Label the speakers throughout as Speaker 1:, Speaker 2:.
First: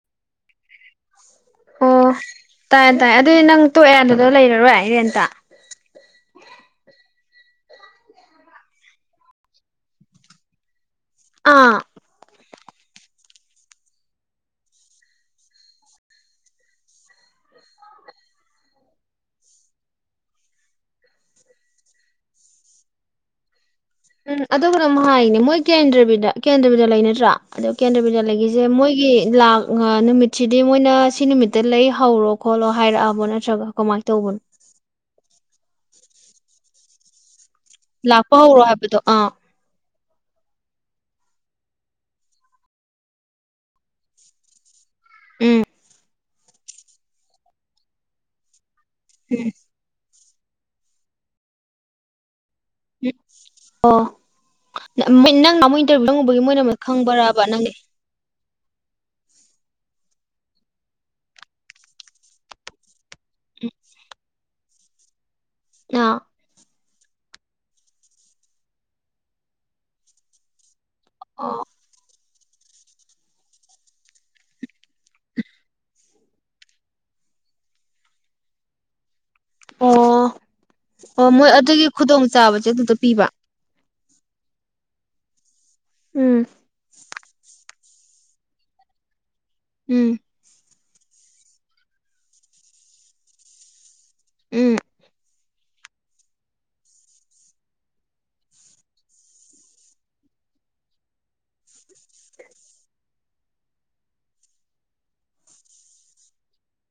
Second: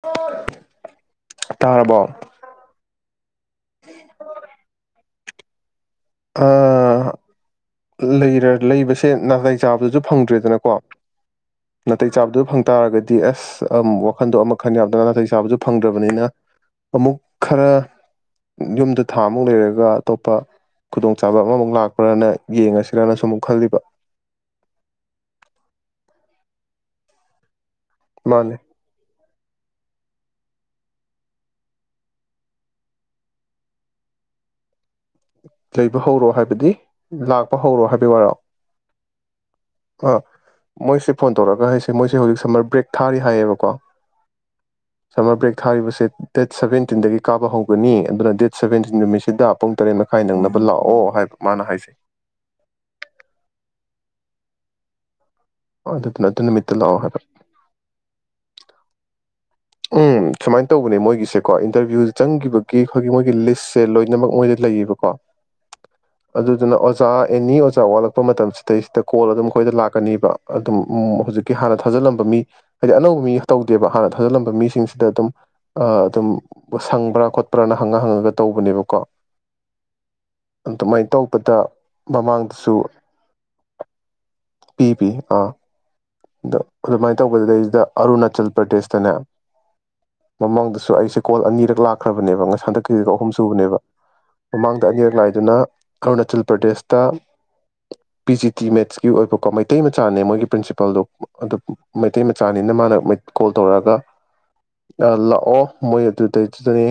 Speaker 1: ꯊꯣꯏ
Speaker 2: ꯑꯣ ꯇꯥꯏꯌꯦ ꯇꯥꯏꯌꯦ ꯑꯗꯨꯗꯤ ꯅꯪ ꯇꯣꯛꯑꯦ ꯑꯗꯨꯗ ꯂꯩꯔꯔꯣꯏ ꯔꯦꯟꯇ [inaudible]
Speaker 1: ꯑꯥ ꯂꯩꯔ ꯂꯩꯕꯁꯦ ꯅꯥꯗꯥꯏ ꯆꯥꯕꯗꯨꯁꯨ ꯐꯪꯗ꯭ꯔꯦꯗꯅꯀꯣ
Speaker 2: ꯑꯥ
Speaker 1: ꯅꯥꯇꯩ ꯆꯥꯕꯗꯨ ꯐꯪ ꯇꯥꯔꯒꯗꯤ ꯑꯁ ꯋꯥꯈꯟꯗꯣ ꯑꯃ ꯈꯟ ꯌꯥꯝꯗꯅ ꯅꯥꯇꯩ ꯆꯥꯕꯁꯨ ꯐꯪꯗ꯭ꯔꯕꯅꯤꯅ ꯑꯃꯨꯛ ꯈꯔ ꯌꯨꯝꯗ ꯊꯥ ꯑꯃꯨꯛ ꯂꯩꯔꯒ ꯑꯇꯣꯞꯄ ꯈꯨꯗꯣꯡꯆꯥꯕ ꯑꯃꯃꯨꯛ ꯂꯥꯛꯄ꯭ꯔꯅ ꯌꯦꯡꯉꯁꯤꯔꯅꯁꯨ ꯑꯃꯨꯛ ꯈꯜꯂꯤꯕ
Speaker 2: ꯎꯝ ꯑ ꯍꯅ ꯑꯃꯨꯛ ꯍꯥꯏꯅꯦ ꯃꯣꯏ ꯀꯦꯟꯗ꯭ꯔꯕꯤꯗ ꯀꯦꯟꯗ꯭ꯔꯕꯤꯗ ꯂꯩ ꯅꯠꯇ꯭ꯔꯣ ꯑꯗꯣ ꯀꯦꯟꯗ꯭ꯔ ꯕꯤꯗ꯭ꯌꯥ
Speaker 1: ꯃꯥꯅꯦ
Speaker 2: ꯂꯩꯒꯤꯁꯦ ꯃꯣꯏꯒꯤ ꯂꯥꯛ ꯅꯨꯃꯤꯠꯁꯤꯗꯤ ꯃꯣꯏꯅ ꯁꯤ ꯅꯨꯃꯤꯠꯇ ꯂꯩ ꯍꯧꯔꯣ ꯈꯣꯠꯂꯣ ꯍꯥꯏꯔꯛꯑꯕꯣ ꯅꯠꯇ꯭ꯔꯒ ꯀꯃꯥꯏꯅ ꯇꯧꯕꯅꯣ
Speaker 1: ꯂꯩꯕ ꯍꯧꯔꯣ ꯍꯥꯏꯕꯗꯤ ꯂꯥꯛ
Speaker 2: ꯂꯥꯛꯄ ꯍꯧꯔꯣ ꯍꯥꯏꯕꯗꯣ ꯑꯥ
Speaker 1: ꯑꯥ ꯃꯣꯏꯁꯦ ꯐꯣꯟ ꯇꯧꯔꯒ ꯍꯥꯏꯁꯦ ꯃꯣꯏꯁꯦ ꯍꯧꯖꯤꯛ ꯁꯝꯃꯔ ꯕ꯭ꯔꯦꯛ ꯊꯥꯔꯤ ꯍꯥꯏꯌꯦꯕꯀꯣ ꯁꯝꯃꯔ ꯕ꯭ꯔꯦꯛ
Speaker 2: ꯎꯝ
Speaker 1: ꯊꯥꯔꯤꯕ ꯁꯤ ꯗꯦꯠ ꯁꯕꯦꯟꯇꯤꯟꯗꯒꯤ ꯀꯥꯕ ꯍꯧꯒꯅꯤ ꯑꯗꯨꯅ ꯗꯦꯠ ꯁꯕꯦꯟꯇꯤꯟ ꯅꯨꯃꯤꯠꯁꯤꯗ ꯑꯄꯨꯡ ꯇꯔꯦꯅ ꯐꯥꯏ ꯅꯪꯅꯕ ꯂꯥꯛꯑꯣ ꯍꯥꯏꯕ ꯃꯥꯅ ꯍꯥꯏꯁꯦ
Speaker 2: ꯎꯝ ꯑꯣ ꯃꯤ ꯅꯪ ꯨꯅꯍꯥꯃꯨꯛ
Speaker 1: ꯑꯗꯨꯗꯨꯅ
Speaker 2: ꯏꯟꯇꯔꯚꯤꯨꯪꯨꯕꯒꯤ
Speaker 1: ꯑꯗꯨ
Speaker 2: ꯃꯣꯏꯅ
Speaker 1: ꯅꯨꯃꯤꯠꯇ
Speaker 2: ꯑꯃ
Speaker 1: ꯂꯥꯛꯑꯣ ꯍꯥꯏꯕ
Speaker 2: ꯈꯪꯕꯕ ꯅꯪꯗꯤ
Speaker 1: ꯎꯝ ꯁꯨꯃꯥꯏꯅ ꯇꯧꯕꯅꯦ ꯃꯣꯏꯒꯤꯁꯦꯀꯣ ꯏꯟꯇꯔꯚꯤꯌꯨ ꯆꯪꯈꯤꯕꯒꯤ ꯑꯩꯈꯣꯏꯒꯤ ꯃꯣꯏꯒꯤ ꯂꯤꯁꯁꯦ ꯂꯣꯏꯅꯃꯛ ꯃꯣꯏꯗ ꯂꯩꯌꯦꯕ ꯀꯣ
Speaker 2: ꯑꯥ
Speaker 1: ꯑꯗꯨꯗꯨꯅ ꯑꯣꯖ ꯑꯣꯖꯥ ꯑꯦꯅꯤ ꯑꯣꯖꯥ ꯋꯥꯠꯂꯛꯄ ꯃꯇꯝꯁꯤꯗꯩꯁꯤꯗ ꯀꯣꯜ ꯑꯗꯨꯝ ꯑꯩꯈꯣꯏꯗ ꯂꯥꯛꯀꯅꯤꯕ ꯑꯗꯨꯝ ꯎꯝ ꯍꯧꯖꯤꯛꯀꯤ
Speaker 2: ꯑꯣ
Speaker 1: ꯍꯥꯟꯅ ꯊꯥꯖꯤꯜꯂꯝꯕ ꯃꯤ ꯍꯥꯏꯗꯤ ꯑꯅꯧꯕ ꯃꯤ ꯇꯧꯗꯦ ꯍꯥꯟꯅ ꯊꯥꯖꯤꯜꯂꯝꯕ ꯃꯤꯁꯤꯡꯁꯤꯗ ꯑꯗꯨꯝ ꯑꯗꯨꯝ ꯁꯪꯕ꯭ꯔꯥ ꯈꯣꯠꯄ꯭ꯔꯥꯅ ꯍꯪꯉ ꯍꯪꯉꯒ ꯇꯧꯕꯅꯦꯕꯀꯣ
Speaker 2: ꯑꯣ
Speaker 1: ꯑꯗꯨꯃꯥꯏꯅ
Speaker 2: ꯑꯣ ꯃꯣꯏ
Speaker 1: ꯇꯧꯕꯗ
Speaker 2: ꯑꯗꯨꯒꯤ ꯈꯨꯗꯣꯡ ꯆꯥꯕꯁꯦ
Speaker 1: ꯃꯃꯥꯡꯗꯁꯨ
Speaker 2: ꯑꯗꯨꯗ ꯄꯤꯕ
Speaker 1: ꯄꯤ ꯕꯤ ꯑꯥ
Speaker 2: ꯎꯝ
Speaker 1: ꯑꯗꯣ ꯑꯗꯨꯃꯥꯏꯅ ꯇꯧꯕ ꯂꯩꯗ ꯑꯔꯨꯅꯥꯆꯜ ꯄ꯭ꯔꯗꯦꯁꯇꯅꯦ
Speaker 2: ꯎꯝ
Speaker 1: ꯃꯃꯥꯡꯗ ꯑꯩꯁꯦ ꯀꯣꯜ ꯑꯅꯤꯔꯛ ꯂꯥꯛꯈ꯭ꯔꯕꯅꯦꯕ ꯍꯟꯗꯛ ꯀꯤꯁꯤꯅ ꯑꯍꯨꯝ ꯁꯨꯕꯅꯦꯕ
Speaker 2: ꯎꯝ
Speaker 1: ꯃꯃꯥꯡꯗ ꯑꯅꯤꯔꯛ ꯂꯥꯛꯏꯗꯨꯅ ꯑꯔꯨꯅꯥꯆꯜ ꯄ꯭ꯔꯗꯦꯁꯇ ꯄꯤ ꯖꯤ ꯇꯤ ꯃꯦꯠꯁꯀꯤ ꯑꯣꯏꯕꯀꯣ ꯃꯩꯇꯩ ꯃꯆꯥꯅꯦ ꯃꯣꯏꯒꯤ ꯄ꯭ꯔꯤꯟꯁꯤꯄꯥꯜꯗꯣ ꯑꯗꯨ ꯃꯩꯇꯩ ꯃꯆꯥꯅꯤꯅ ꯃꯥꯅ ꯀꯣꯜ ꯇꯧꯔꯛꯑꯒ ꯂꯥꯛꯑꯣ ꯃꯣꯏ ꯑꯗꯨꯗꯩꯗꯨꯗꯅꯦ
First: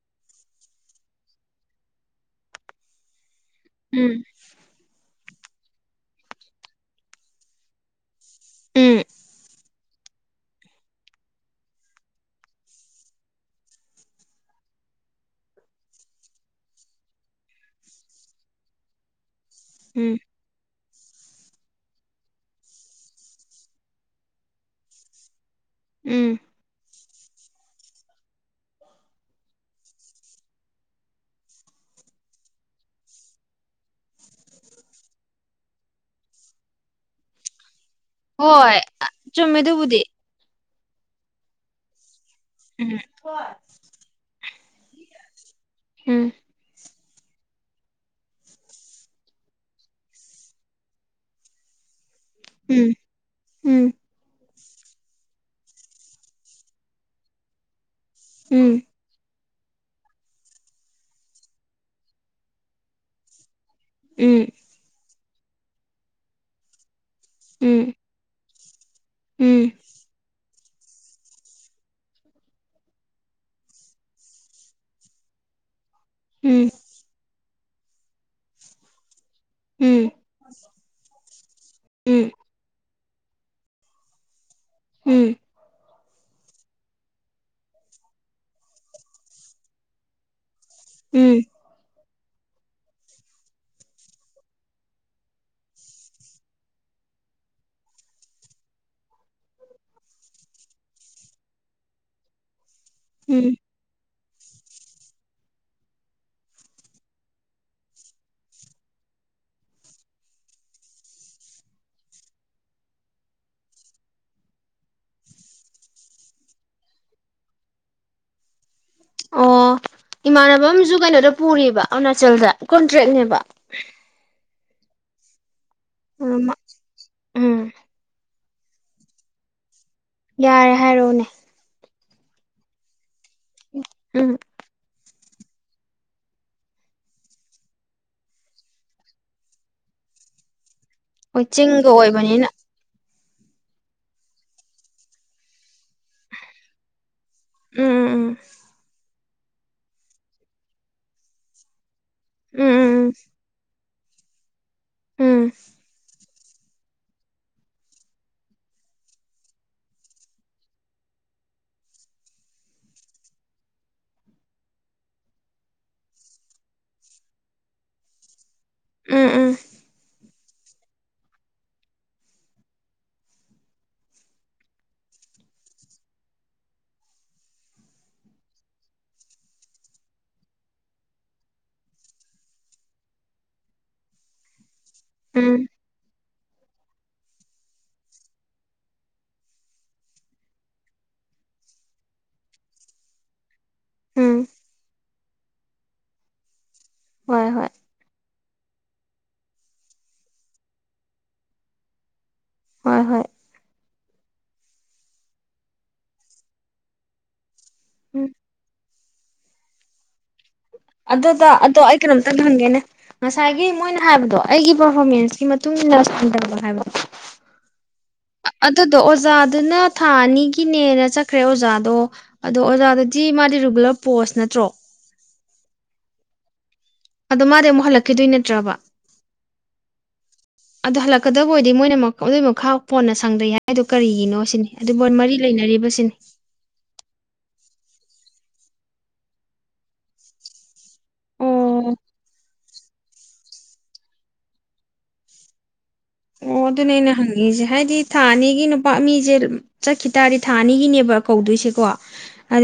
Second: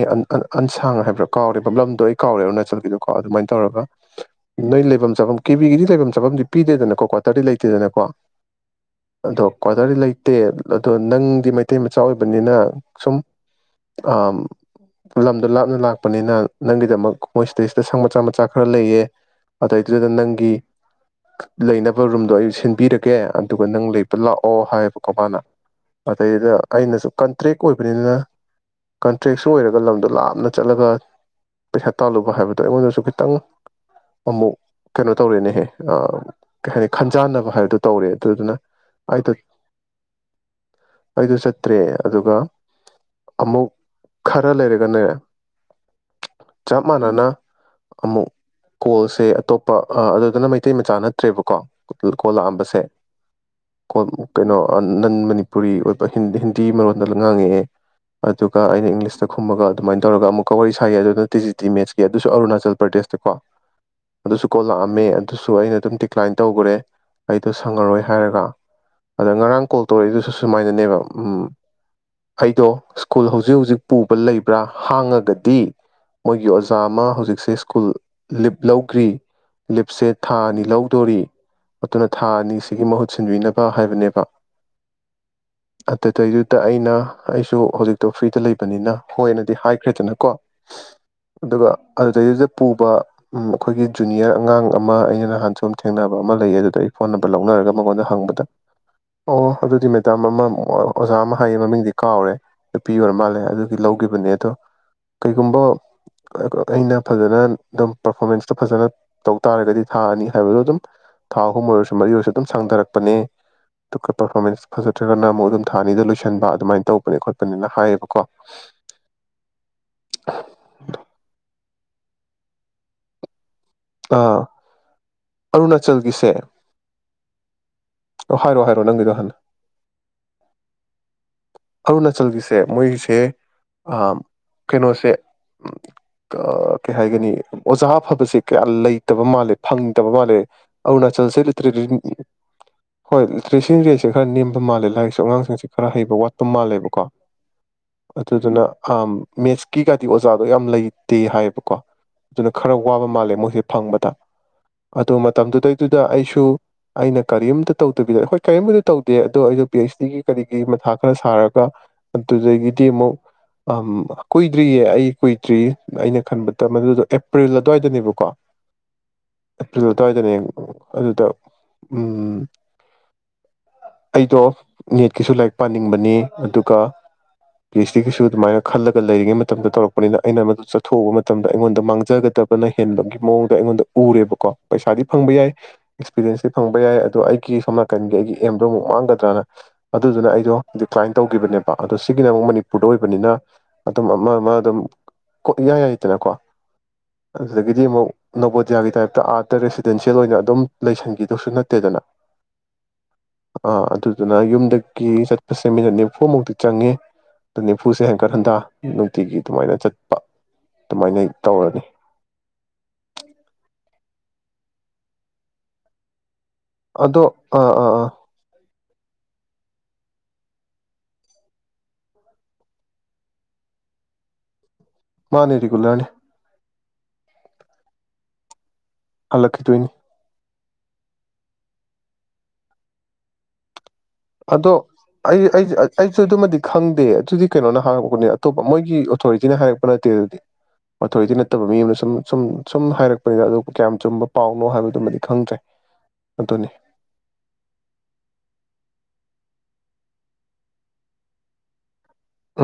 Speaker 1: ꯑꯟꯁꯥꯡ ꯍꯥꯏꯕ꯭ꯔꯥ ꯀꯥꯎꯔꯦꯕ ꯂꯝꯗꯣ ꯑꯩ ꯀꯥꯎꯔꯦ ꯑꯔꯨꯅꯥꯆꯜꯒꯤꯗꯣ ꯀꯣ ꯑꯗꯨꯃꯥꯏꯅ ꯇꯧꯔꯒ
Speaker 2: ꯎꯝ
Speaker 1: ꯅꯣꯏ ꯂꯩꯐꯝ ꯆꯥꯐꯝ ꯀꯦꯕꯤꯒꯤꯗꯤ ꯂꯩꯐꯝ ꯆꯥꯐꯝꯗꯤ ꯄꯤꯗꯦꯗꯅꯀꯣ ꯀ꯭ꯋꯥꯇꯔꯗꯤ ꯂꯩꯇꯦꯗꯅꯀꯣ
Speaker 2: ꯎꯝ
Speaker 1: ꯑꯗꯣ ꯑꯣꯗꯔꯗꯤ ꯂꯩꯇꯦ ꯑꯗꯣ ꯅꯪꯗꯤ ꯃꯩꯇꯩ ꯃꯆꯥ ꯑꯣꯏꯕꯅꯤꯅ ꯁꯨꯝ ꯑꯥ ꯂꯝꯗꯣ ꯂꯥꯞꯅ ꯂꯥꯛꯄꯅꯤꯅ ꯅꯪꯒꯤꯗꯃꯛ ꯃꯣꯏ ꯁꯤꯗꯩꯁꯤꯗ ꯁꯪ ꯃꯆꯥ ꯃꯆꯥ ꯈꯔ ꯂꯩꯌꯦ ꯑꯗꯩꯗꯨꯗ
Speaker 2: ꯎꯝ
Speaker 1: ꯅꯪꯒꯤ ꯂꯩꯅꯕ ꯔꯨꯝꯗꯣ ꯑꯩ ꯁꯤꯟꯕꯤꯔꯒꯦ ꯑꯗꯨꯒ ꯅꯪ ꯂꯩ ꯗ ꯂꯥꯛꯑꯣ ꯍꯥꯏꯌꯦꯕꯀꯣ ꯃꯥꯅ
Speaker 2: ꯎꯝ
Speaker 1: ꯑꯩꯗꯩꯗ ꯑꯩꯅꯁꯨ ꯀꯟꯇ꯭ꯔꯦꯛ ꯑꯣꯏꯕꯅꯤꯅ ꯀꯟꯇ꯭ꯔꯦꯛꯁꯨ ꯑꯣꯏꯔꯒ ꯂꯝꯗꯣ ꯂꯥꯞꯅ ꯆꯠꯂꯒ ꯄꯩꯁꯥ ꯇꯥꯜꯂꯨꯕ ꯍꯥꯏꯕꯗꯣ ꯑꯩꯉꯣꯟꯗꯁꯨ ꯈꯤꯇꯪ ꯑꯃꯨꯛ ꯀꯩꯅꯣ ꯇꯧꯔꯦꯅꯦꯍꯦ ꯀꯩ ꯍꯥꯏꯅꯤ ꯈꯟꯖꯥꯟꯅꯕ ꯍꯥꯏꯕꯗꯣ ꯇꯧꯔꯦ ꯑꯗꯨꯗꯨꯅ
Speaker 2: ꯆꯨꯝꯃꯦꯗꯨꯕꯨꯗꯤ
Speaker 1: ꯑꯩꯗꯨ ꯆꯠꯇ꯭ꯔꯦ ꯑꯗꯨꯒ
Speaker 2: ꯎꯝ
Speaker 1: ꯑꯃꯨꯛ ꯈꯔ ꯂꯩꯔꯒꯅꯦ ꯆꯞ
Speaker 2: ꯎꯝ
Speaker 1: ꯆꯞ ꯃꯥꯟꯅꯅ ꯑꯃꯨꯛ ꯀꯣꯜꯁꯦ ꯑꯇꯣꯞꯄ ꯑ ꯑꯗꯨꯗꯅ ꯃꯩꯇꯩ ꯃꯆꯥ ꯅꯠꯇ꯭ꯔꯦꯕꯀꯣ ꯀꯣꯜ ꯂꯥꯛꯑꯝꯕꯁꯦ
Speaker 2: ꯎꯝ ꯎꯝ
Speaker 1: ꯀꯣꯟ ꯀꯩꯅꯣ ꯑꯥ ꯅꯟ ꯃꯅꯤꯄꯨꯔꯤ ꯑꯣꯏꯕ ꯍꯤꯟ ꯍꯤꯟꯗꯤ ꯃꯔꯣꯟꯗ ꯉꯥꯡꯉꯛꯑꯦ ꯑꯗꯨꯒ
Speaker 2: ꯎꯝ
Speaker 1: ꯑꯩꯅ ꯏꯪꯂꯤꯁꯇ ꯈꯨꯝꯃꯒ ꯑꯗꯨꯃꯥꯏꯅ ꯇꯧꯔꯒ ꯑꯃꯨꯛꯀ ꯋꯥꯔꯤ ꯁꯥꯥꯏꯌꯦ ꯑꯗꯨꯗ ꯇꯤ ꯖꯤ ꯇꯤ ꯃꯦꯠꯁꯀꯤ ꯑꯗꯨꯁꯨ ꯑꯔꯨꯅꯥꯆꯜ ꯄ꯭ꯔꯗꯦꯁꯇꯀꯣ
Speaker 2: ꯎꯝ
Speaker 1: ꯑꯗꯨꯁꯨ ꯀꯣꯜ ꯂꯥꯛꯑꯝꯃꯦ ꯑꯗꯨꯁꯨ ꯑꯩꯅ ꯑꯗꯨꯝ ꯗꯤꯀ꯭ꯂꯥꯏꯟ ꯇꯧꯒꯔꯦ ꯑꯩꯗꯣ
Speaker 2: ꯎꯝ
Speaker 1: ꯁꯪꯉꯔꯣꯏ ꯍꯥꯏꯔꯒ ꯑꯗ
Speaker 2: ꯎꯝ ꯎꯝ
Speaker 1: ꯉꯔꯥꯡ ꯀꯣꯜ ꯇꯧꯔꯛꯏꯗꯨ__ ꯁꯨꯃꯥꯏꯅꯅꯦꯕ ꯎꯝ ꯑꯩꯗꯣ ꯁ꯭ꯀꯨꯜ ꯍꯧꯖꯤꯛ ꯍꯧꯖꯤꯛ ꯄꯨꯕ ꯂꯩꯕ꯭ꯔꯥ ꯍꯥꯡꯉꯒꯗꯤ ꯃꯣꯏꯒꯤ
Speaker 2: ꯎꯝ
Speaker 1: ꯑꯣꯖꯥ ꯑꯃ ꯍꯧꯖꯤꯛꯁꯦ ꯁ꯭ꯀꯨꯜ ꯂꯤꯞ ꯂꯧꯈ꯭ꯔꯤ ꯂꯤꯞꯁꯦ ꯊꯥ ꯑꯅꯤ ꯂꯧꯗꯣꯔꯤ ꯑꯗꯨꯅ ꯊꯥ ꯑꯅꯤꯁꯤꯒꯤ ꯃꯍꯨꯠ ꯁꯤꯟꯕꯤꯅ ꯕ ꯍꯥꯏꯕꯅꯦꯕ
Speaker 2: ꯎꯝ
Speaker 1: ꯑꯗꯨꯗꯩꯗꯨꯗ ꯑꯩꯅ ꯑꯩꯁꯨ ꯍꯧꯖꯤꯛꯇꯣ ꯐ꯭ꯔꯤꯗ ꯂꯩꯕꯅꯤꯅ ꯍꯣꯏꯅꯗꯤ ꯍꯥꯏꯈ꯭ꯔꯦꯗꯅꯀꯣ
Speaker 2: ꯎꯝ
Speaker 1: ꯑꯗꯨꯒ ꯑꯗꯨꯗꯩꯗꯨꯗ ꯄꯨꯕ ꯎꯝ ꯑꯩꯈꯣꯏꯒꯤ ꯖꯨꯅꯤꯌꯔ ꯑꯉꯥꯡ ꯑꯃ ꯑꯩꯅ ꯅꯍꯥꯟ ꯁꯨꯝ ꯊꯦꯡꯅꯕ ꯑꯃ ꯂꯩꯌꯦ ꯑꯗꯨꯗ ꯑꯩ ꯐꯣꯟ ꯅꯝꯕꯔ ꯂꯧꯅꯔꯒ ꯃꯉꯣꯟꯗ ꯍꯪꯕꯗ ꯑꯣ ꯑꯗꯨꯗꯤ ꯃꯦꯗꯥꯝ ꯑꯃ ꯑꯣꯖꯥ ꯑꯃ ꯍꯥꯏꯌꯦ ꯃꯃꯤꯡꯗꯤ ꯀꯥꯎꯔꯦ ꯅꯨꯄꯤ ꯑꯣꯏꯔ ꯃꯥꯜꯂꯦ
Speaker 2: ꯎꯝ
Speaker 1: ꯑꯗꯨꯗꯤ ꯂꯧꯒꯤꯕꯅꯦ ꯑꯗꯣ ꯀꯩꯒꯨꯝꯕ ꯑ ꯑꯩꯅ ꯐꯖꯅ ꯑꯗꯨꯝ ꯄꯔꯐꯣꯔꯃꯦꯟꯁꯇꯣ ꯐꯖꯅ ꯇꯧ ꯇꯥꯔꯒꯗꯤ ꯊꯥ ꯑꯅꯤ ꯍꯥꯏꯕꯗꯣ ꯑꯗꯨꯝ ꯊꯥ ꯑꯍꯨꯝ ꯑꯣꯏꯔꯁꯨ ꯃꯔꯤ ꯑꯣꯏꯔꯁꯨ ꯑꯗꯨꯝ ꯁꯥꯡꯊꯔꯛꯄꯅꯦ ꯑꯗꯨꯒ ꯄꯔꯐꯣꯔꯃꯦꯟꯁ ꯐꯖꯗ꯭ꯔꯒꯅ ꯑꯃꯨꯛ ꯑꯗꯨꯝ ꯊꯥ ꯑꯅꯤꯗ ꯂꯣꯏꯁꯤꯟꯕ ꯑꯗꯨꯃꯥꯏꯅ ꯇꯧꯕꯅꯦ ꯈꯣꯠꯄꯅꯦꯅ ꯍꯥꯏꯌꯦꯕꯀꯣ
Speaker 2: ꯑꯣ ꯏꯃꯥꯟꯅꯕ ꯑꯝꯁꯨ ꯀꯩꯅꯣꯗ ꯄꯨꯔꯤꯕ ꯑꯔꯨꯅꯥꯆꯜꯗ ꯀꯣꯟꯇ꯭ꯔꯦꯛꯅꯦꯕ
Speaker 1: ꯑꯥ ꯑꯔꯨꯅꯥꯆꯜꯒꯤꯁꯦ
Speaker 2: ꯎꯝ ꯎꯝ
Speaker 1: ꯑꯣ ꯍꯥꯏꯔꯣ ꯍꯥꯏꯔꯣ ꯅꯪꯒꯤꯗꯣ ꯍꯥꯟꯅ
Speaker 2: ꯌꯥꯔꯦ ꯍꯥꯏꯔꯛꯎꯅꯦ
Speaker 1: ꯑꯔꯨꯅꯥꯆꯜꯒꯤꯁꯦ ꯃꯣꯏꯒꯤꯁꯦ ꯑꯥ
Speaker 2: ꯎꯝ
Speaker 1: ꯀꯩꯅꯣꯁꯦ ꯀ ꯀꯩ ꯍꯥꯏꯒꯅꯤ ꯑꯣꯖꯥ ꯑꯐꯕꯁꯦ ꯀꯌꯥ ꯂꯩꯇꯕ ꯃꯥꯜꯂꯦ ꯐꯪ ꯇꯕ ꯃꯥꯜꯂꯦ ꯑꯔꯨꯅꯥꯆꯜꯁꯦ
Speaker 2: ꯍꯣꯏ
Speaker 1: ꯔꯤꯇ꯭ꯔꯤꯔꯤ
Speaker 2: ꯆꯤꯡꯒ ꯑꯣꯏꯕꯅꯤꯅ
Speaker 1: ꯍꯣꯏ ꯂꯤꯇ꯭ꯔꯔꯦꯁꯤ ꯔꯦꯠꯁꯦ ꯈꯔ ꯅꯦꯝꯕ ꯃꯥꯜꯂꯦ ꯂꯥꯏꯔꯤꯛꯁꯨ ꯑꯉꯥꯡꯁꯤꯡꯁꯨ ꯈꯔ ꯍꯩꯕ ꯋꯥꯠꯄ ꯃꯥꯜꯂꯦꯕꯀꯣ
Speaker 2: ꯎꯝ ꯎꯝ
Speaker 1: ꯑꯗꯨꯗꯨꯅ ꯑꯝ ꯃꯦꯠꯁꯀꯤꯒꯗꯤ ꯑꯣꯖꯥꯗꯣ ꯌꯥꯝ ꯂꯩꯇꯦ ꯍꯥꯏꯌꯦꯕꯀꯣ ꯑꯗꯨꯅ ꯈꯔ ꯋꯥꯕ
Speaker 2: ꯎꯝ
Speaker 1: ꯃꯥꯜꯂꯦ ꯃꯣꯏꯁꯦ ꯐꯪꯕꯗ ꯑꯗꯣ
Speaker 2: ꯎꯝ
Speaker 1: ꯃꯇꯝꯗꯨꯗꯩꯗꯨꯗ ꯑꯩꯁꯨ ꯁꯨ ꯑꯩꯅ ꯀꯔꯤꯝꯇ ꯇꯧꯗꯕꯤꯗ ꯍꯣꯏ ꯀꯔꯤꯝꯕꯨꯗꯤ ꯇꯧꯗꯦ ꯑꯗꯣ ꯑꯩꯗꯣ ꯄꯤ ꯍꯩꯆ ꯗꯤꯒꯤ ꯀꯔꯤ ꯀꯔꯤꯒꯤ ꯃꯊꯥ ꯈꯔ ꯁꯥꯔꯒ ꯑꯗꯨꯗꯒꯤꯗꯤ ꯑꯃꯨꯛ ꯑꯝ ꯀꯨꯏꯗ꯭ꯔꯤꯌꯦ ꯑꯩ ꯀꯨꯏꯗ꯭ꯔꯤ ꯑꯩꯅ ꯈꯟꯕꯗ ꯃꯗꯨꯗꯣ ꯑꯦꯄ꯭ꯔꯤꯜ ꯑꯗꯨꯋꯥꯏꯗꯅꯦꯕꯀꯣ
Speaker 2: ꯎꯝ ꯎꯝ
Speaker 1: ꯑꯦꯄ꯭ꯔꯤꯜ ꯑꯗꯨꯋꯥꯏꯗꯅꯦꯕ ꯑꯗꯨꯗ ꯎꯝ ꯑꯩꯗꯣ ꯅꯦꯠꯀꯤꯁꯨ ꯂꯥꯏꯔꯤꯛ ꯄꯥꯅꯤꯡꯕꯅꯦ ꯑꯗꯨꯒ ꯄꯤ ꯍꯩꯁ ꯗꯤꯒꯤꯁꯨ ꯑꯗꯨꯃꯥꯏꯅ ꯈꯜꯂꯒ ꯂꯩꯔꯤꯉꯩ ꯃꯇꯝꯗ ꯇꯧꯔꯛꯄꯅꯤꯅ ꯑꯩꯅ ꯃꯗꯨ ꯆꯠꯊꯣꯛꯎꯕ ꯃꯇꯝꯗ ꯑꯩꯉꯣꯟꯗ ꯃꯥꯡꯖꯒꯗꯕꯅ ꯍꯦꯟꯕꯒꯤ ꯃꯑꯣꯡꯗ ꯑꯩꯉꯣꯟꯗ ꯎꯔꯦꯕꯀꯣ ꯄꯩꯁꯥꯗꯤ ꯐꯪꯕ ꯌꯥꯏ
Speaker 2: ꯎꯝ
Speaker 1: ꯑꯦꯛꯁꯄꯤꯔꯤꯌꯦꯟꯁ ꯐꯪꯕ ꯌꯥꯏ ꯑꯗꯣ ꯑꯩꯒꯤ ꯁꯣꯝ ꯅꯥꯀꯟꯒꯤ ꯑꯩꯒꯤ ꯑꯦꯝꯗꯣ ꯑꯃꯨꯛ ꯃꯥꯡꯒꯗ꯭ꯔꯅ ꯑꯗꯨꯗꯨꯅ ꯑꯩꯗꯣ ꯗꯤꯀ꯭ꯂꯥꯏꯟ ꯇꯧꯈꯤꯕꯅꯦꯕ ꯑꯗꯣ ꯁꯤꯒꯤꯅ ꯑꯃꯨꯛ ꯃꯅꯤꯄꯨꯔꯗ ꯑꯣꯏꯕꯅꯤꯅ ꯑꯗꯨꯝ ꯑꯃ
Speaker 2: ꯎꯝ
Speaker 1: ꯑꯃ ꯑꯗꯨꯝ ꯀꯣ ꯏꯌꯥ ꯌꯥꯏꯗꯅꯀꯣ
Speaker 2: ꯍꯣꯏ ꯍꯣꯏ
Speaker 1: ꯑꯗꯨꯗꯒꯤꯗꯤ ꯑꯃꯨꯛ ꯅꯕꯣꯗꯤꯌꯥꯒꯤ ꯇꯥꯏꯞꯇ ꯑꯥꯗ ꯔꯦꯁꯤꯗꯦꯟꯁꯤꯌꯦꯜ ꯑꯣꯏꯅ ꯑꯗꯨꯝ ꯂꯩꯁꯤꯟꯈꯤꯗꯧꯁꯨ ꯅꯠꯇꯦꯗꯅ
Speaker 2: ꯍꯣꯏ ꯍꯣꯏ
Speaker 1: ꯑꯥ ꯑꯗꯨ ꯑꯗꯨꯅ ꯌꯨꯝꯗꯒꯤ ꯆꯠꯄꯁꯦ ꯃꯤꯅꯠ ꯅꯤꯐꯨ ꯃꯨꯛꯇꯤ ꯆꯪꯉꯦ ꯅꯤꯐꯨꯁꯦ
Speaker 2: ꯎꯝ
Speaker 1: ꯍꯟꯀꯠ ꯍꯟꯊ ꯑꯗꯨꯝ ꯅꯨꯡꯇꯤꯒꯤ ꯑꯗꯨꯃꯥꯏꯅ ꯆꯠꯄ ꯑꯗꯨꯃꯥꯏꯅ
Speaker 2: ꯑꯗꯨꯗ ꯑꯗꯣ
Speaker 1: ꯇꯧꯔꯅꯤ
Speaker 2: ꯑꯩ ꯀꯩꯅꯣꯝꯇꯪꯒ ꯍꯪꯒꯦꯅꯦ ꯉꯁꯥꯏꯒꯤ ꯃꯣꯏꯅ ꯍꯥꯏꯕꯗꯣ ꯑꯩꯒꯤ ꯄꯔꯐꯣꯔꯃꯦꯟꯁꯀꯤ ꯃꯇꯨꯡ ꯏꯟꯅ ꯁꯥꯡ ꯗꯕ
Speaker 1: ꯑꯗꯣ ꯑꯥ ꯑꯥ ꯑꯥ
Speaker 2: ꯑꯗꯨꯗꯣ ꯑꯣꯖꯥꯗꯨꯅ ꯊꯥ ꯑꯅꯤꯒꯤꯅꯦꯅ ꯆꯠꯈ꯭ꯔꯦ ꯑꯣꯖꯥꯗꯣ ꯑꯗꯣ ꯑꯣꯖꯥꯗꯨꯗꯤ ꯃꯥꯗꯤ ꯔꯤꯒꯨꯂꯔ ꯄꯣꯁ ꯅꯠꯇ꯭ꯔꯣ
Speaker 1: ꯃꯥꯅꯦ ꯔꯤꯒꯨꯂꯔꯅꯦ
Speaker 2: ꯑꯗꯣ ꯃꯥꯗꯤ ꯑꯃꯨꯛ ꯍꯜꯂꯛꯈꯤꯗꯣꯏ ꯅꯠꯇ꯭ꯔꯕ
Speaker 1: ꯍꯜꯂꯛꯈꯤ ꯗꯣꯏꯅꯤ
Speaker 2: ꯑꯗꯣ ꯍꯜꯂꯛꯀꯗꯕ ꯑꯣꯏꯔꯗꯤ ꯃꯣꯏꯅ ꯑꯗꯨꯏ ꯃꯈꯥ ꯄꯣꯟꯅ ꯁꯪꯡꯗꯩ ꯍꯥꯢꯗꯣ
Speaker 1: ꯑꯗꯣ ꯑꯩ ꯑꯩꯁꯨ ꯑꯗꯨꯃꯗꯤ ꯈꯪꯗꯦ ꯑꯗꯨꯗꯤ ꯀꯩꯅꯣꯅ ꯍꯥ ꯑꯇꯣꯞꯄ ꯃꯣꯏꯒꯤ ꯑꯣꯊꯣꯔꯤꯇꯤꯅ ꯍꯥꯏꯔꯛꯄ ꯅꯠꯇꯦ ꯑꯗꯨꯗꯤ ꯑꯣꯊꯣꯔꯤꯇꯤ ꯅꯠꯇꯕ ꯃꯤ
Speaker 2: ꯑꯣ
Speaker 1: ꯑꯃꯅ ꯁꯨꯝ ꯁꯨꯝ ꯁꯨꯝ ꯍꯥꯏꯔꯛꯄꯅꯤꯗ ꯑꯗꯨ ꯀꯌꯥꯝ ꯆꯨꯝꯕ ꯄꯥꯎꯅꯣ ꯍꯥꯏꯕꯗꯨꯃꯗꯤ ꯈꯪꯗ꯭ꯔꯦ
Speaker 2: ꯑꯣ
Speaker 1: ꯑꯗꯨꯅꯤ
Speaker 2: ꯑꯗꯨꯅꯦ ꯑꯩꯅ ꯍꯪꯅꯤꯡꯏꯁꯦ ꯍꯥꯏꯗꯤ ꯊꯥ ꯑꯅꯤꯒꯤ ꯅꯨꯄꯥ ꯃꯤꯁꯦ ꯆꯠꯈꯤ ꯇꯥꯔꯗꯤ ꯊꯥ ꯑꯅꯤꯒꯤꯅꯦꯕ ꯀꯧꯗꯣꯏꯁꯦꯀꯣ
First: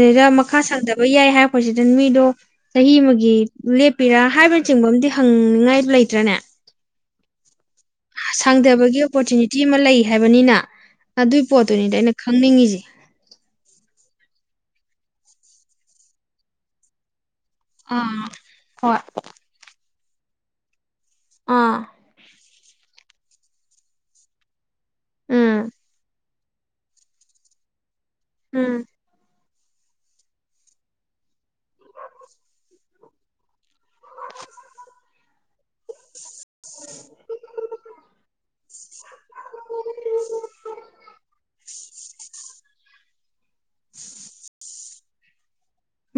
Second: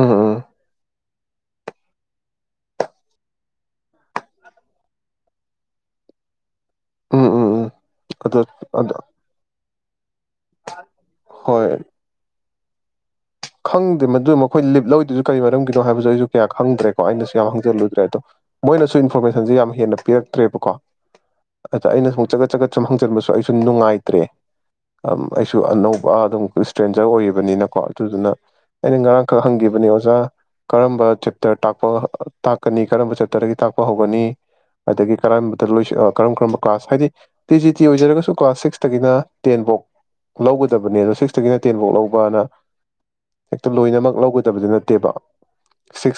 Speaker 1: ꯎꯝ ꯎꯝ
Speaker 2: ꯃꯈꯥ ꯁꯥꯡꯗꯕ ꯂꯣꯏ ꯌꯥꯏ ꯍꯥꯏꯔꯛꯄꯁꯤꯗ ꯃꯤꯗꯣ ꯆꯍꯤ ꯑꯃꯒꯤ ꯂꯦꯞꯄꯤꯔꯥ ꯍꯥꯏꯕꯅ ꯆꯤꯡꯕ ꯑꯝ ꯍꯪꯅꯤꯉꯥꯏ ꯂꯩꯇ꯭ꯔꯅꯦ
Speaker 1: ꯎꯝ ꯎꯝ ꯎꯝ ꯑꯗꯣ ꯑꯗꯣ
Speaker 2: ꯁꯥꯡꯗꯕꯒꯤ ꯑꯣꯄꯣꯔꯆꯨꯅꯤꯇꯤ ꯑꯃ ꯂꯩ ꯍꯥꯏꯕꯅꯤꯅ ꯑꯗꯨꯏ
Speaker 1: ꯍꯣꯏ
Speaker 2: ꯄꯣꯠꯇꯨꯅꯤꯗꯤ ꯑꯩꯅ ꯈꯪꯅꯤꯡꯉꯤꯁꯦ [inaudible]
Speaker 1: ꯈꯪꯗꯦ ꯃꯗꯨ ꯃꯈꯣꯏ ꯂꯤꯞ ꯂꯧꯔꯤꯗꯨꯁꯨ ꯀꯔꯤ ꯃꯔꯝꯒꯤꯅꯣ ꯍꯥꯏꯕꯁꯨ ꯑꯩꯁꯨ ꯀꯌꯥ ꯈꯪꯗ꯭ꯔꯦꯀꯣ ꯑꯩꯅ ꯌꯥꯝ ꯍꯪꯖꯜꯂꯨꯗ꯭ꯔꯦ ꯑꯗꯣ
Speaker 2: ꯑꯥ
Speaker 1: ꯃꯣꯏꯅꯁꯨ
Speaker 2: ꯍꯣꯏ
Speaker 1: ꯏꯟꯐꯣꯔꯃꯦꯁꯟꯁ ꯌꯥꯝ ꯍꯦꯟꯅ ꯄꯤꯔꯛꯇ꯭ꯔꯦꯕꯀꯣ
Speaker 2: ꯑꯥ
Speaker 1: ꯑ ꯑꯩꯅ ꯁꯨꯝ ꯆꯒꯠ ꯆꯒꯠ ꯁꯨꯝ ꯍꯪꯖꯟꯕꯁꯨ ꯑꯩꯁꯨ ꯅꯨꯡꯉꯥꯏꯇ꯭ꯔꯦ ꯑꯩꯁꯨ
Speaker 2: ꯎꯝ
Speaker 1: ꯑꯅꯧꯕ ꯑꯗꯨꯝ ꯏꯁꯇ꯭ꯔꯦꯟꯖꯔ ꯑꯣꯏꯔꯤꯕꯅꯤꯅꯀꯣ ꯑꯗꯨꯗꯨꯅ
Speaker 2: ꯎꯝ
Speaker 1: ꯑꯩꯅ ꯉ ꯈ ꯍꯪꯈꯤꯕꯅꯦ ꯑꯣꯖꯥ ꯀꯔꯝꯕ ꯆꯦꯞ ꯇ꯭ꯔ ꯇꯥꯛꯄ ꯇꯥꯛꯀꯅꯤ ꯀꯔꯝꯕ ꯆꯦꯞꯇꯔꯗꯒꯤ ꯇꯥꯛ ꯄ ꯍꯧꯒꯅꯤ ꯑꯗꯒꯤ ꯀꯔꯝ ꯇꯂꯣꯏꯁ ꯑ ꯀꯔꯝ ꯀꯔꯝꯕ ꯀ꯭ꯂꯥꯁ ꯍꯥꯏꯗꯤ ꯇꯤ ꯖꯤ ꯇꯤ ꯑꯣꯏꯖꯔꯒꯁꯨ ꯀ꯭ꯂꯥꯁ ꯁꯤꯛꯁꯇꯒꯤꯅ ꯇꯦꯟꯐꯥꯎ ꯂꯧꯒꯗꯕꯅꯦꯅ ꯁꯤꯛꯁꯇꯒꯤꯅ ꯇꯦꯟꯐꯧ ꯂꯧꯕꯅ ꯍꯦꯛꯇ ꯂꯣꯏꯅꯃꯛ ꯂꯧꯒꯗꯕꯗꯤ ꯅꯠꯇꯦꯕ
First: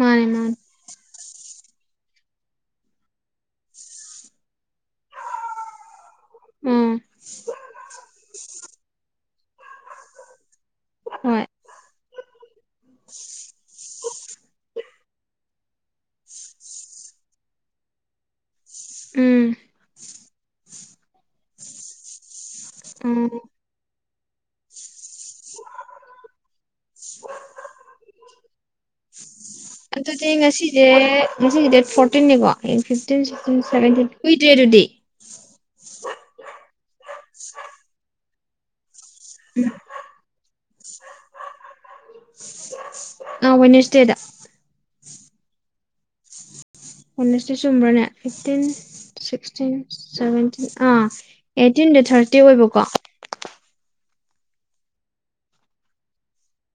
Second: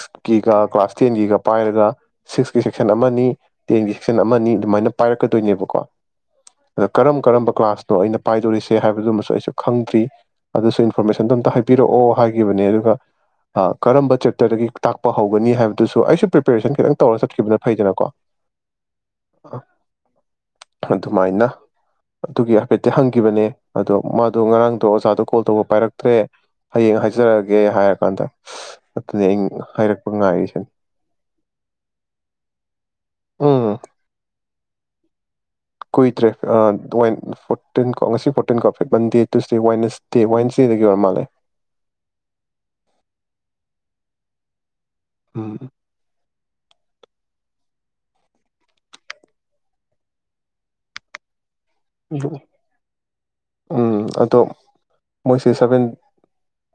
Speaker 2: ꯃꯥꯅꯦ ꯃꯥꯅꯦ
Speaker 1: ꯀ꯭ꯂꯥꯁ ꯇꯦꯟꯒꯤꯒ ꯄꯥꯏꯔꯒ ꯁꯤꯛꯁꯀꯤ ꯁꯦꯛꯁꯟ ꯑꯃꯅꯤ ꯇꯦꯟꯒꯤ ꯁꯦꯛꯁꯟ ꯑꯃꯅꯤ ꯑꯗꯨꯃꯥꯏꯅ ꯄꯥꯏꯔꯛꯀꯗꯣꯏꯅꯦꯕꯀꯣ ꯑꯗꯣ
Speaker 2: ꯎꯝ
Speaker 1: ꯀꯔꯝ ꯀꯔꯝꯕ ꯀ꯭ꯂꯥꯁꯅꯣ ꯑꯩꯅ ꯄꯥꯏꯗꯣꯔꯤꯁꯦ ꯍꯥꯏꯕꯗꯨꯃꯁꯨ ꯑꯩꯁꯨ ꯈꯪꯗ꯭ꯔꯤ ꯑꯗꯨꯁꯨ ꯏꯟꯐꯣꯔꯃꯦꯁꯟꯗꯣ
Speaker 2: ꯍꯣꯏ
Speaker 1: ꯑꯝꯇ ꯍꯥꯏ ꯄꯤꯔꯛꯑꯣ ꯍꯥꯏꯈꯤꯕꯅꯦ ꯑꯗꯨꯒ ꯑ ꯀꯔꯝꯕ ꯆꯦꯞꯇꯔꯗꯒꯤ ꯇꯥꯛꯄ ꯍꯧꯒꯅꯤ ꯍꯥꯏꯕꯗꯨꯁꯨ ꯑꯩꯁꯨ ꯄ꯭ꯔꯤꯄꯦꯔꯦꯁꯟ ꯈꯤꯇꯪ ꯇꯧꯔꯒ ꯆꯠꯈꯤꯕꯅ ꯐꯩꯗꯅꯀꯣ
Speaker 2: ꯎꯝ
Speaker 1: ꯑꯗꯨꯃꯥꯏꯅ ꯑꯗꯨꯒꯤ ꯍꯥꯏꯐꯦꯠꯇꯤ
Speaker 2: ꯎꯝ
Speaker 1: ꯍꯪꯈꯤꯕꯅꯦ ꯑꯗꯣ ꯃꯥꯗꯣ ꯉꯔꯥꯡꯗꯣ ꯑꯣꯖꯥꯗꯣ ꯀꯣꯜ ꯇꯧꯕ ꯄꯥꯏꯔꯛꯇ꯭ꯔꯦ ꯍꯌꯦꯡ ꯍꯥꯏꯖꯔꯛꯑꯒꯦ ꯍꯥꯏꯔ ꯀꯥꯟꯗ
Speaker 2: ꯑꯗꯨꯗꯤ
Speaker 1: ꯉꯥꯏꯔꯤꯁꯤꯅꯤ
Speaker 2: ꯉꯁꯤꯁꯦ ꯉꯁꯤꯖꯦ ꯗꯦꯠ ꯐꯣꯔꯇꯤꯟꯅꯤꯀꯣ ꯍꯌꯦꯡ ꯐꯤꯞꯇꯤꯟ ꯁꯤꯛꯁꯇꯤꯟ
Speaker 1: ꯎꯝ
Speaker 2: ꯁꯥꯚꯦꯟꯇꯤꯟ ꯀꯨꯏ ꯗꯦ ꯑꯗꯨꯗꯤ
Speaker 1: ꯀꯨꯏꯗꯔꯦ ꯑ [unintelligible] ꯐꯣꯔꯇꯤꯟ ꯀꯣ ꯉꯁꯤ ꯐꯣꯔꯇꯤꯟ ꯀꯣ ꯐꯤ ꯃꯟꯗꯦ ꯇꯨꯁꯇꯦ ꯋꯥꯏꯅꯁꯇꯦ ꯋꯥꯏꯅꯁ ꯁꯤꯗꯒꯤ ꯑꯣꯏꯔ ꯃꯥꯂꯦ
Speaker 2: ꯑ ꯋꯥꯏꯅꯁꯇꯦꯗ
Speaker 1: ꯎꯝ
Speaker 2: ꯋꯥꯏꯅꯁꯇꯦ ꯆꯨꯝꯕ꯭ꯔꯅꯦ ꯐꯤꯞꯇꯤꯟ ꯁꯤꯛꯇꯤꯟ ꯁꯚꯦꯟꯇꯤꯟ ꯑꯥ ꯑꯩꯠꯇꯤꯟꯗꯣ ꯊ꯭ꯔꯥꯁꯇꯦ ꯑꯣꯏꯕꯀꯣ
Speaker 1: ꯎꯝ ꯑꯗꯣ ꯃꯣꯏꯁꯦ ꯁꯚꯦꯟ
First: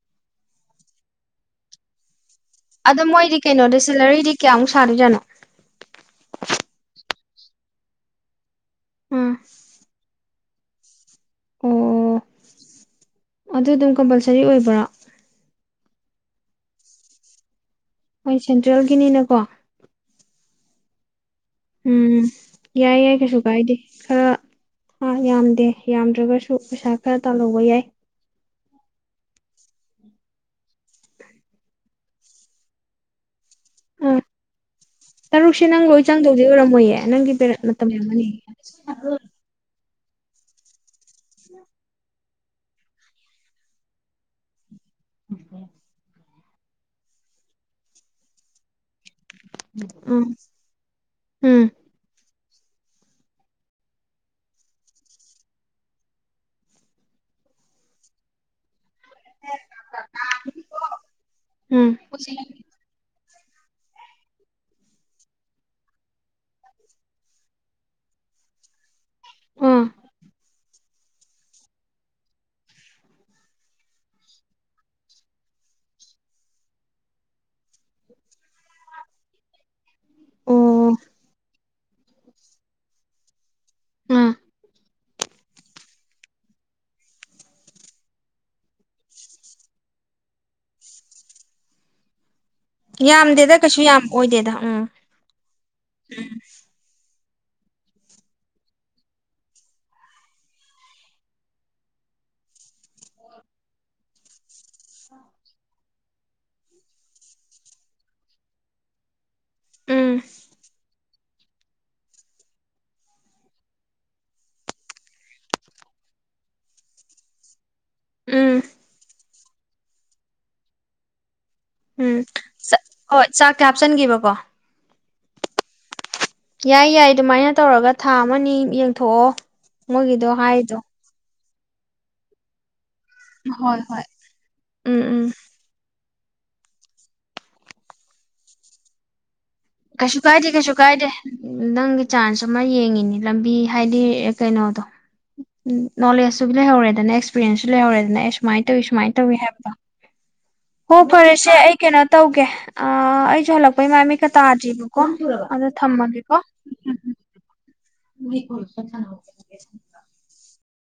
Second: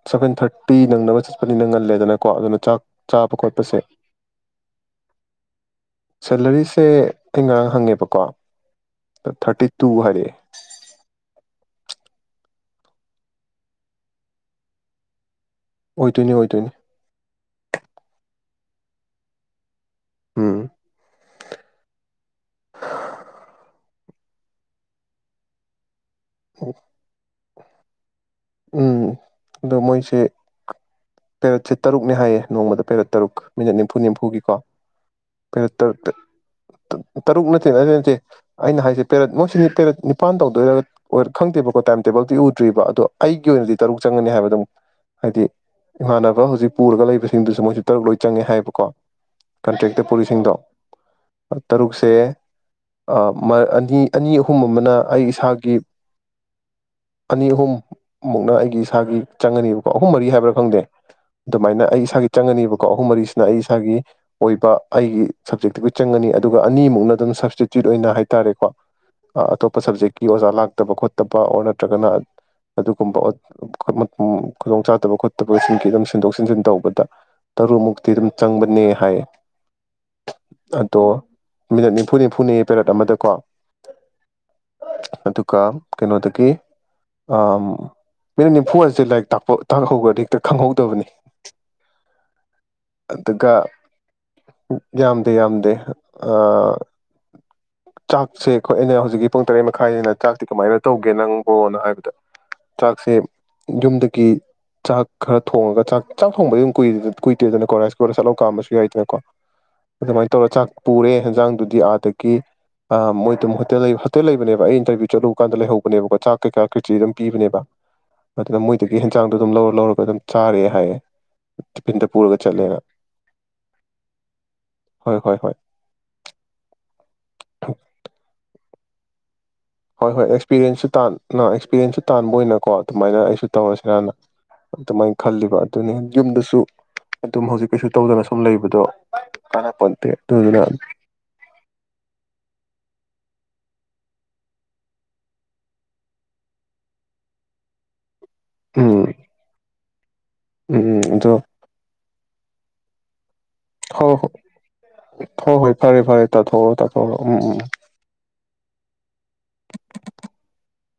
Speaker 1: ꯁꯚꯦꯟ ꯊꯥꯔꯇꯤ ꯅꯪꯅꯕ ꯆꯠꯄꯅꯤꯅ ꯉꯜꯂꯦꯗꯅ
Speaker 2: ꯑꯗ ꯃꯣꯏꯗꯤ ꯀꯩꯅꯣꯗ ꯁꯦꯂꯔꯤꯗꯤ ꯀꯌꯥꯃꯨꯛ ꯁꯥꯗꯣꯏꯖꯥꯅꯣ
Speaker 1: ꯁꯦꯂꯔꯤꯁꯦ ꯑꯩ ꯉꯔꯥꯡ ꯍꯪꯉꯦꯕꯀꯣ
Speaker 2: ꯎꯝ
Speaker 1: ꯊꯥꯔꯇꯤ ꯄꯨ ꯍꯥꯏꯔꯛꯑꯦ
Speaker 2: ꯑꯣ ꯑꯗꯨ ꯑꯗꯨꯝ ꯀꯝꯄꯜꯁꯔꯤ ꯑꯣꯏꯕ꯭ꯔꯥ꯫
Speaker 1: ꯑꯣꯏꯗꯣꯏꯅꯤ ꯑꯣꯏꯗꯣꯏꯅꯤ꯫
Speaker 2: ꯍꯣꯏ ꯁꯦꯟꯇ꯭ꯔꯦꯜꯒꯤꯅꯤꯅꯀꯣ
Speaker 1: ꯎꯝ
Speaker 2: ꯎꯝ ꯌꯥꯏ ꯌꯥꯏ ꯀꯩꯁꯨ ꯀꯥꯏꯗꯦ ꯈꯔ ꯍꯥ ꯌꯥꯝꯗꯦ꯫ ꯌꯥꯝꯗ꯭ꯔꯒꯁꯨ ꯄꯩꯁꯥ ꯈꯔ ꯇꯥꯜꯍꯧ꯫ ꯑꯣꯏ ꯌꯦ
Speaker 1: ꯎꯝ ꯑꯗꯣ ꯃꯣꯏꯁꯦ ꯄꯦꯔꯠꯁꯦ ꯇꯔꯨꯛꯅꯦ ꯍꯥꯏꯌꯦ ꯅꯣꯡꯃꯗ ꯄꯦꯔꯠ ꯇꯔꯨꯛ꯫ ꯃꯤꯅꯠ ꯅꯤꯝꯐꯨ
Speaker 2: ꯑꯥ
Speaker 1: ꯅꯤꯝꯐꯨꯒꯤꯀꯣ
Speaker 2: ꯇꯔꯨꯛꯁꯦ
Speaker 1: ꯄꯦꯔꯠ
Speaker 2: ꯅꯪ
Speaker 1: ꯇꯔꯨꯛ
Speaker 2: ꯂꯣꯏ
Speaker 1: ꯇ
Speaker 2: ꯆꯪꯗꯧꯗꯤ ꯑꯣꯏꯔꯝꯃꯣꯏꯌꯦ ꯅꯪꯒꯤ
Speaker 1: ꯇꯔꯨꯛ
Speaker 2: ꯄꯦꯔꯠ
Speaker 1: ꯅꯠꯇꯦ
Speaker 2: ꯃꯇꯝ
Speaker 1: ꯅꯠꯇꯦ ꯅꯠꯇꯦ
Speaker 2: ꯌꯥꯝꯒꯅꯤ
Speaker 1: ꯑꯩꯅ ꯍꯥꯏꯁꯦ ꯄꯦꯔꯠ ꯃꯣꯏꯁꯤꯗꯤ ꯄꯦꯔꯠ ꯅꯤꯄꯥꯟ ꯇꯧꯗꯣꯏꯔ ꯑꯣꯏꯔ ꯈꯪꯗꯦꯕꯀꯣ ꯇꯥꯏꯝ ꯇꯦꯕꯜꯗꯤ ꯎꯗ꯭ꯔꯤꯕ ꯑꯗꯣ ꯑꯩꯒꯤ ꯑꯣꯏꯅꯗꯤ ꯇꯔꯨꯛ ꯆꯪꯒꯅꯤ ꯍꯥꯏꯕ ꯑꯗꯨꯝ ꯍꯥꯏꯗꯤ ꯏꯃꯥꯟꯅꯕ ꯍꯧ꯫ ꯍꯧꯖꯤꯛ ꯄꯨꯔꯒ ꯂꯩꯕꯁꯤꯡꯗꯨꯁꯨ ꯃꯣꯏꯁꯨ ꯇꯔꯨꯛ ꯂꯣꯏ ꯆꯪꯉꯦ ꯍꯥꯏꯕꯀꯣ꯫ ꯀꯟꯇ꯭ꯔꯦꯛꯇ
Speaker 2: ꯎꯝ
Speaker 1: ꯄꯨꯔꯤꯁꯤꯡꯗꯣ
Speaker 2: ꯎꯝ
Speaker 1: ꯇꯔꯨꯛꯁꯦ꯫ ꯃꯥ ꯑ ꯑꯅꯤ ꯑꯅꯤ ꯑꯍꯨꯝ ꯑꯃꯅ ꯑꯩ ꯏꯁꯥꯒꯤ ꯑꯅꯤ ꯑꯍꯨꯝ꯫ ꯃꯨꯛꯅ ꯑꯩꯒꯤ꯫ ꯏꯁꯥꯒꯤ ꯆꯪꯉꯅꯤꯕꯀꯣ ꯑꯍꯨꯝ ꯃꯔꯤ ꯍꯥꯏꯕ꯭ꯔꯥ ꯈꯪꯗꯦ ꯑꯗꯨꯃꯥꯏꯅ
Speaker 2: ꯎꯝ
Speaker 1: ꯑꯩ ꯏꯁꯥꯒꯤ ꯆꯪꯉꯅꯤꯕꯀꯣ ꯑꯍꯨꯝ ꯃꯔꯤꯁꯤ꯫ ꯅ ꯑꯩ ꯏꯁꯥꯒꯤ ꯑꯣꯏꯕ ꯑꯩꯒꯤ ꯁꯞꯖꯦꯛꯇꯕꯨ ꯆꯪꯉꯅꯤ ꯑꯗꯨꯒ ꯑꯅꯤꯃꯨꯛꯅ ꯑꯗꯨꯝ ꯁꯞꯁꯇꯤꯇ꯭ꯌꯨꯠ ꯑꯣꯏꯅ ꯍꯥꯏꯇꯥꯔꯦꯀꯣ ꯑ ꯑꯇꯣꯞꯄ
Speaker 2: ꯑꯥ
Speaker 1: ꯁꯞꯖꯦꯛꯀꯤ ꯑꯣꯖꯥ ꯂꯥꯛ꯫ ꯐꯠꯇꯕ ꯈꯣꯠꯇꯕ ꯑꯣꯔ ꯅꯠꯇ꯭ꯔꯒꯅ ꯑꯗꯨꯒꯨꯝꯕ ꯑꯣꯠ ꯎꯝ ꯈꯨꯗꯣꯡ ꯆꯥꯗꯕ ꯈꯣꯠꯇꯕꯁꯤꯡꯒꯤ ꯑꯗꯨꯝ ꯁꯤꯟꯗꯣꯛ ꯁꯤꯟꯖꯤꯟ ꯇꯧꯕꯗ ꯇꯔꯨꯃꯨꯛꯇꯤ ꯑꯗꯨꯝ ꯆꯪꯕꯅꯦ ꯍꯥꯏꯑꯦ꯫
Speaker 2: ꯑꯣ
Speaker 1: ꯑꯗꯣ꯫ ꯃꯤꯅꯠ ꯅꯤꯐꯨ ꯅꯤꯝꯐꯨꯅꯤ ꯄꯦꯔꯦꯠ ꯑꯃꯗꯀꯣ꯫
Speaker 2: ꯎꯝ
Speaker 1: ꯑꯗꯨꯒ ꯀꯩꯅꯣꯗꯒꯤ꯫ ꯑꯥ ꯎꯝ ꯃꯤꯅꯤꯠ ꯅꯤꯝꯐꯨꯔ ꯍꯥꯏꯁꯦ ꯂꯥꯏꯔꯤꯛ ꯇꯥꯛꯄ ꯇꯥꯛꯍꯧꯈ꯭ꯔꯗꯤ ꯍꯦꯛꯇ ꯈꯪꯍꯧꯗꯕꯅꯤ꯫ ꯑꯗꯨꯒ
Speaker 2: ꯌꯥꯝꯗꯦꯗ ꯀꯩꯁꯨ ꯌꯥꯝ ꯑꯣꯏꯗꯦꯗ ꯎꯝ
Speaker 1: ꯌꯥꯝꯗꯦ ꯌꯥꯝꯗꯦ ꯑꯥ꯫ ꯆꯥꯛꯁꯦ ꯑꯩꯈꯣꯏ ꯑꯩꯅ ꯍꯧꯖꯤꯛꯀꯤ ꯄꯨꯡ ꯇꯔꯦꯠ ꯃꯈꯥꯏꯅꯤꯅ ꯆꯥꯛꯇꯤ ꯀꯃꯥꯏꯅ ꯇꯧꯒꯦ ꯅꯪꯕꯣꯅ ꯍꯥꯏꯕꯗ꯫ ꯆꯥꯛꯁꯦ ꯌꯨꯝꯗꯒꯤ ꯆꯥꯛ ꯈꯔ ꯊꯣꯡꯉꯒ ꯆꯥꯛ ꯆꯥꯛ ꯊꯣꯡꯕ ꯀꯨꯏꯗꯣꯏꯗꯅꯀꯣ ꯔꯥꯏꯁ ꯀꯨꯀꯔꯗ ꯁꯠ ꯂꯥꯎꯅ ꯀꯥꯝꯝꯕꯁꯨ ꯌꯥꯏꯗꯅꯀꯣ꯫
Speaker 2: ꯎꯝ
Speaker 1: ꯑꯗꯨꯃꯥꯏꯅ ꯇꯧꯔ ꯆꯥꯛ ꯄꯨꯔꯦ ꯍꯟꯖꯥꯡꯗꯨꯗꯤ ꯑꯥꯗꯒꯤ ꯃꯣꯏ ꯑꯗꯨꯝ ꯍꯣꯇꯦꯜ ꯍꯣꯇꯦꯜ ꯂꯩꯕꯅꯦꯕ ꯑꯩ ꯏꯟꯇꯔꯚꯤꯌꯨ ꯆꯠꯂꯨꯕ ꯀꯥꯟꯗ ꯂꯩꯍꯧꯕꯅꯦꯕꯀꯣ ꯆꯥꯛ ꯀꯩꯀꯥ ꯈꯦꯆ꯭ꯔꯤ ꯑꯗꯨꯝ꯫ ꯄꯤꯕꯅꯦꯕ꯫
Speaker 2: ꯎꯝ
Speaker 1: ꯑꯗꯨꯅ ꯃꯣꯏꯗꯒꯤ ꯍꯦꯟꯖꯥꯡ꯫ ꯑꯗꯨꯝ ꯂꯧꯔ ꯂꯧꯔꯒ ꯑꯗꯨꯝ ꯆꯥꯔꯦ ꯍꯥꯏꯌꯦ ꯇꯤꯐꯤꯟꯗ
Speaker 2: ꯎꯝ
Speaker 1: ꯄꯨꯔꯒ ꯆꯠꯂꯦꯅ
Speaker 2: ꯆꯠ ꯍꯣꯏ ꯆꯥꯛꯇ ꯍꯥꯞꯆꯤꯟꯈꯤꯕꯀꯣ꯫
Speaker 1: ꯍꯣꯏ ꯍꯣꯏ ꯍꯣꯏ꯫
Speaker 2: ꯌꯥꯏ ꯌꯥꯏ ꯑꯗꯨꯃꯥꯏꯅ ꯇꯧꯔꯒ ꯊꯥ ꯑꯃ ꯅꯤ ꯌꯦꯡ ꯊꯣꯛꯑꯣ꯫
Speaker 1: ꯍꯣꯏ ꯍꯣꯏ ꯑꯦꯛꯁꯄꯤꯔꯦꯟꯁꯁꯨ ꯇꯥꯟ ꯅꯣ ꯑꯦꯛꯁꯄꯤꯔꯌꯦꯟꯁꯁꯨ ꯇꯥꯟꯕ ꯑꯣꯏꯅꯀꯣ ꯑꯗꯨꯃꯥꯏꯅ ꯑꯩꯁꯨ
Speaker 2: ꯍꯣꯏ ꯍꯣꯏ
Speaker 1: ꯇꯧꯔꯁꯤꯔꯅ
Speaker 2: ꯎꯝ
Speaker 1: ꯑꯗꯨꯃꯥꯏꯅ
Speaker 2: ꯎꯝ
Speaker 1: ꯈꯜꯂꯤꯕ ꯑꯗꯨꯅꯤ ꯌꯨꯝꯗꯁꯨ ꯑꯗꯨꯝ ꯍꯧꯖꯤꯛ ꯀꯩꯁꯨ ꯇꯧꯗꯅ ꯁꯨꯝ ꯂꯩꯕꯗꯣ ꯀꯥꯟꯅꯄꯣꯟꯇꯦ
Speaker 2: ꯀꯩꯁꯨ ꯀꯥꯏꯗꯦ
Speaker 1: ꯑꯗꯨꯗꯨꯅ
Speaker 2: ꯀꯩꯁꯨ ꯀꯥꯏꯗꯦ ꯅꯪꯒꯤ ꯆꯥꯟꯁ ꯑꯃ ꯌꯦꯡꯉꯤꯅꯤ ꯂꯝꯕꯤ ꯍꯥꯏꯗꯤ ꯀꯩꯅꯣꯗꯣ ꯅꯣꯂꯦꯖꯁꯨ ꯂꯩꯍꯧꯔꯦꯗꯅ ꯑꯦꯛꯁꯄꯤꯔꯤꯌꯦꯦꯟꯁꯁꯨ ꯂꯩꯍꯧꯔꯦꯗꯅ ꯑꯦ ꯁꯨꯃꯥꯏ ꯇꯧꯋꯤ
Speaker 1: ꯎꯝ
Speaker 2: ꯁꯨꯥꯏ ꯇꯧꯋ ꯍꯥꯏꯗꯣ
Speaker 1: ꯎꯝ
Speaker 2: ꯍꯣ
Speaker 1: ꯎꯝ ꯑꯗꯣ
Speaker 2: ꯐꯔꯁꯦ ꯑ ꯀꯦꯅ ꯇꯧꯒꯦ ꯑꯥ ꯑꯩ ꯇꯧ ꯍꯥꯂꯛꯄꯒꯤ ꯃꯥꯏ
Speaker 1: ꯍꯣꯏ
Speaker 2: ꯃꯤꯠꯀ
Speaker 1: ꯍꯣꯏ
Speaker 2: ꯇꯥꯗ꯭ꯔꯤꯕꯀꯣ
Speaker 1: ꯍꯣꯏ
Speaker 2: ꯑꯗꯣ
Speaker 1: ꯍꯣꯏ ꯐꯔꯦ ꯐꯔꯦ
Speaker 2: ꯊꯝꯃꯒꯦꯀꯣ
Speaker 1: ꯇꯊꯔꯣ ꯇꯧꯔꯣ ꯎꯝ ꯎꯝ
Speaker 2: ꯋꯤꯛ ꯀꯣꯜ ꯑꯥꯛꯇ ꯁꯟꯅꯍꯧꯒꯦ ꯔꯀꯦꯁ ꯃꯤꯀꯥ